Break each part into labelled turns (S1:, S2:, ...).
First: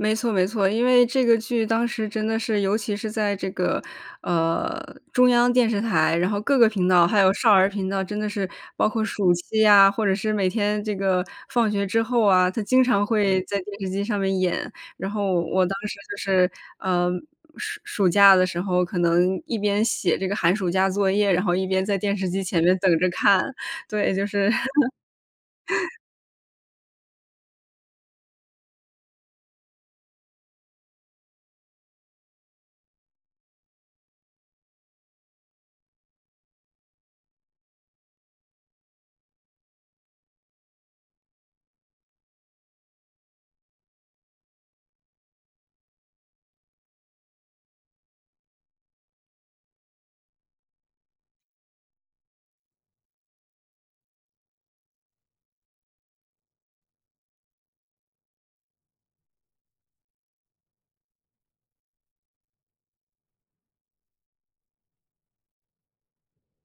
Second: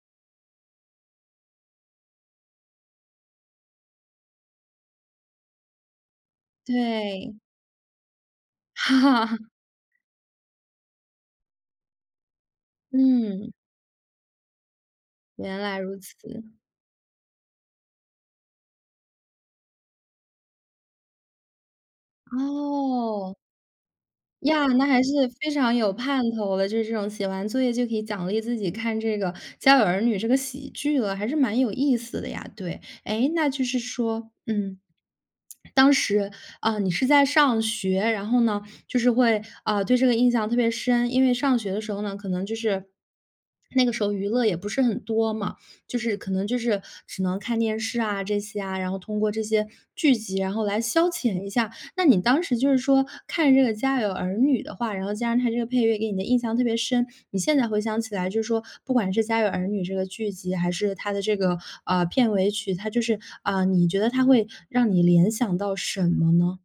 S1: 没错没错，因为这个剧当时真的是尤其是在这个，呃，中央电视台，然后各个频道还有
S2: 对。
S1: 少儿频道，真的是。包括暑期呀，或者是每天这个放学之后啊，它经常会
S2: 嗯。
S1: 在电视机上面演。然后
S2: 原
S1: 我当
S2: 来
S1: 时
S2: 如
S1: 就是，
S2: 此。
S1: 嗯，暑暑假的时候可能一边写这个寒暑假作业，然后一边在电视机前面等着
S2: 哦。
S1: 看，对，就是。
S2: 呀，那还是非常有 盼头了，就是这种写完作业就可以奖励自己看这个，《家有儿女》这个喜剧了，还是蛮有意思的呀。对。诶，那就是说，嗯，当时，嗯，你是在上学，然后呢，就是会，嗯，对这个印象特别深。因为上学的时候呢，可能就是那个时候娱乐也不是很多嘛。就是可能就是，只能看电视啊，这些啊。然后通过这些剧集然后来消遣一下。那你当时就是说看这个《家有儿女》的话，然后加上它这个配乐给你的印象特别深，你现在回想起来就是说，不管是《家有儿女》这个剧集，还是它的这个，嗯，片尾曲，它就是嗯，你觉得它会让你联想到什么呢？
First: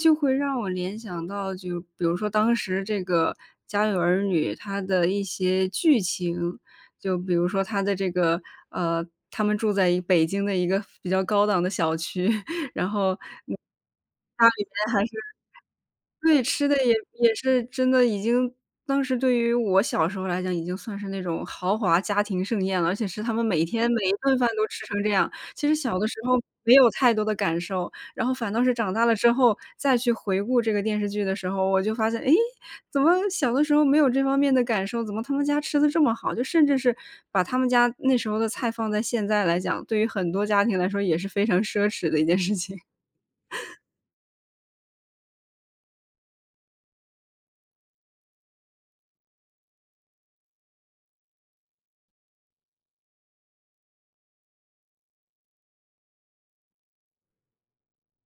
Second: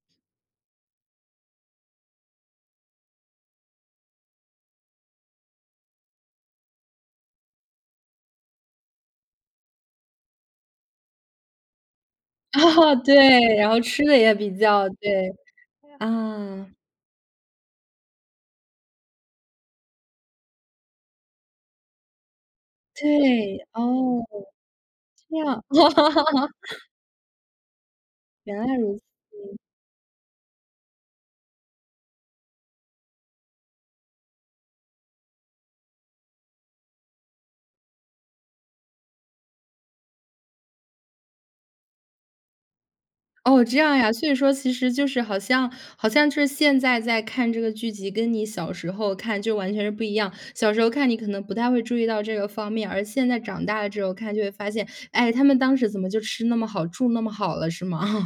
S1: 就会让我联想到，就比如说当时这个《家有儿女》，它的一些剧情。就比如说它的这个，呃他们住在一北京的一个比较高档的小区，然 后，
S2: 对，然后吃得也
S1: 它里
S2: 比较
S1: 面还是
S2: 对。
S1: 对，吃
S2: 啊。
S1: 的也也是，真的已经当时对于我小时候来讲已经算是那种豪华家庭盛宴了，而且是他们
S2: 对。
S1: 每天每一
S2: 哦。
S1: 顿饭都吃成这样。
S2: 这样。
S1: 其实小的时候 没有太多的感受，然后反
S2: 原
S1: 倒是
S2: 来
S1: 长
S2: 如
S1: 大了
S2: 此。
S1: 之后，再去回顾这个电视剧的时候，我就发现，哎，怎么小的时候没有这方面的感受？怎么他们家吃得这么好？就甚至是，把他们家那时候的菜放在现在来讲，对于很多家庭来说也是非常奢侈的一件事情。
S2: 哦，这样呀。所以说其实就是好像好像是现在再看这个剧集，跟你小时候看就完全是不一样。小时候看你可能不太会注意到这个方面，而现在长大了之后看就会发现，哎，他们当时怎么就吃那么好，住那么好了，是吗？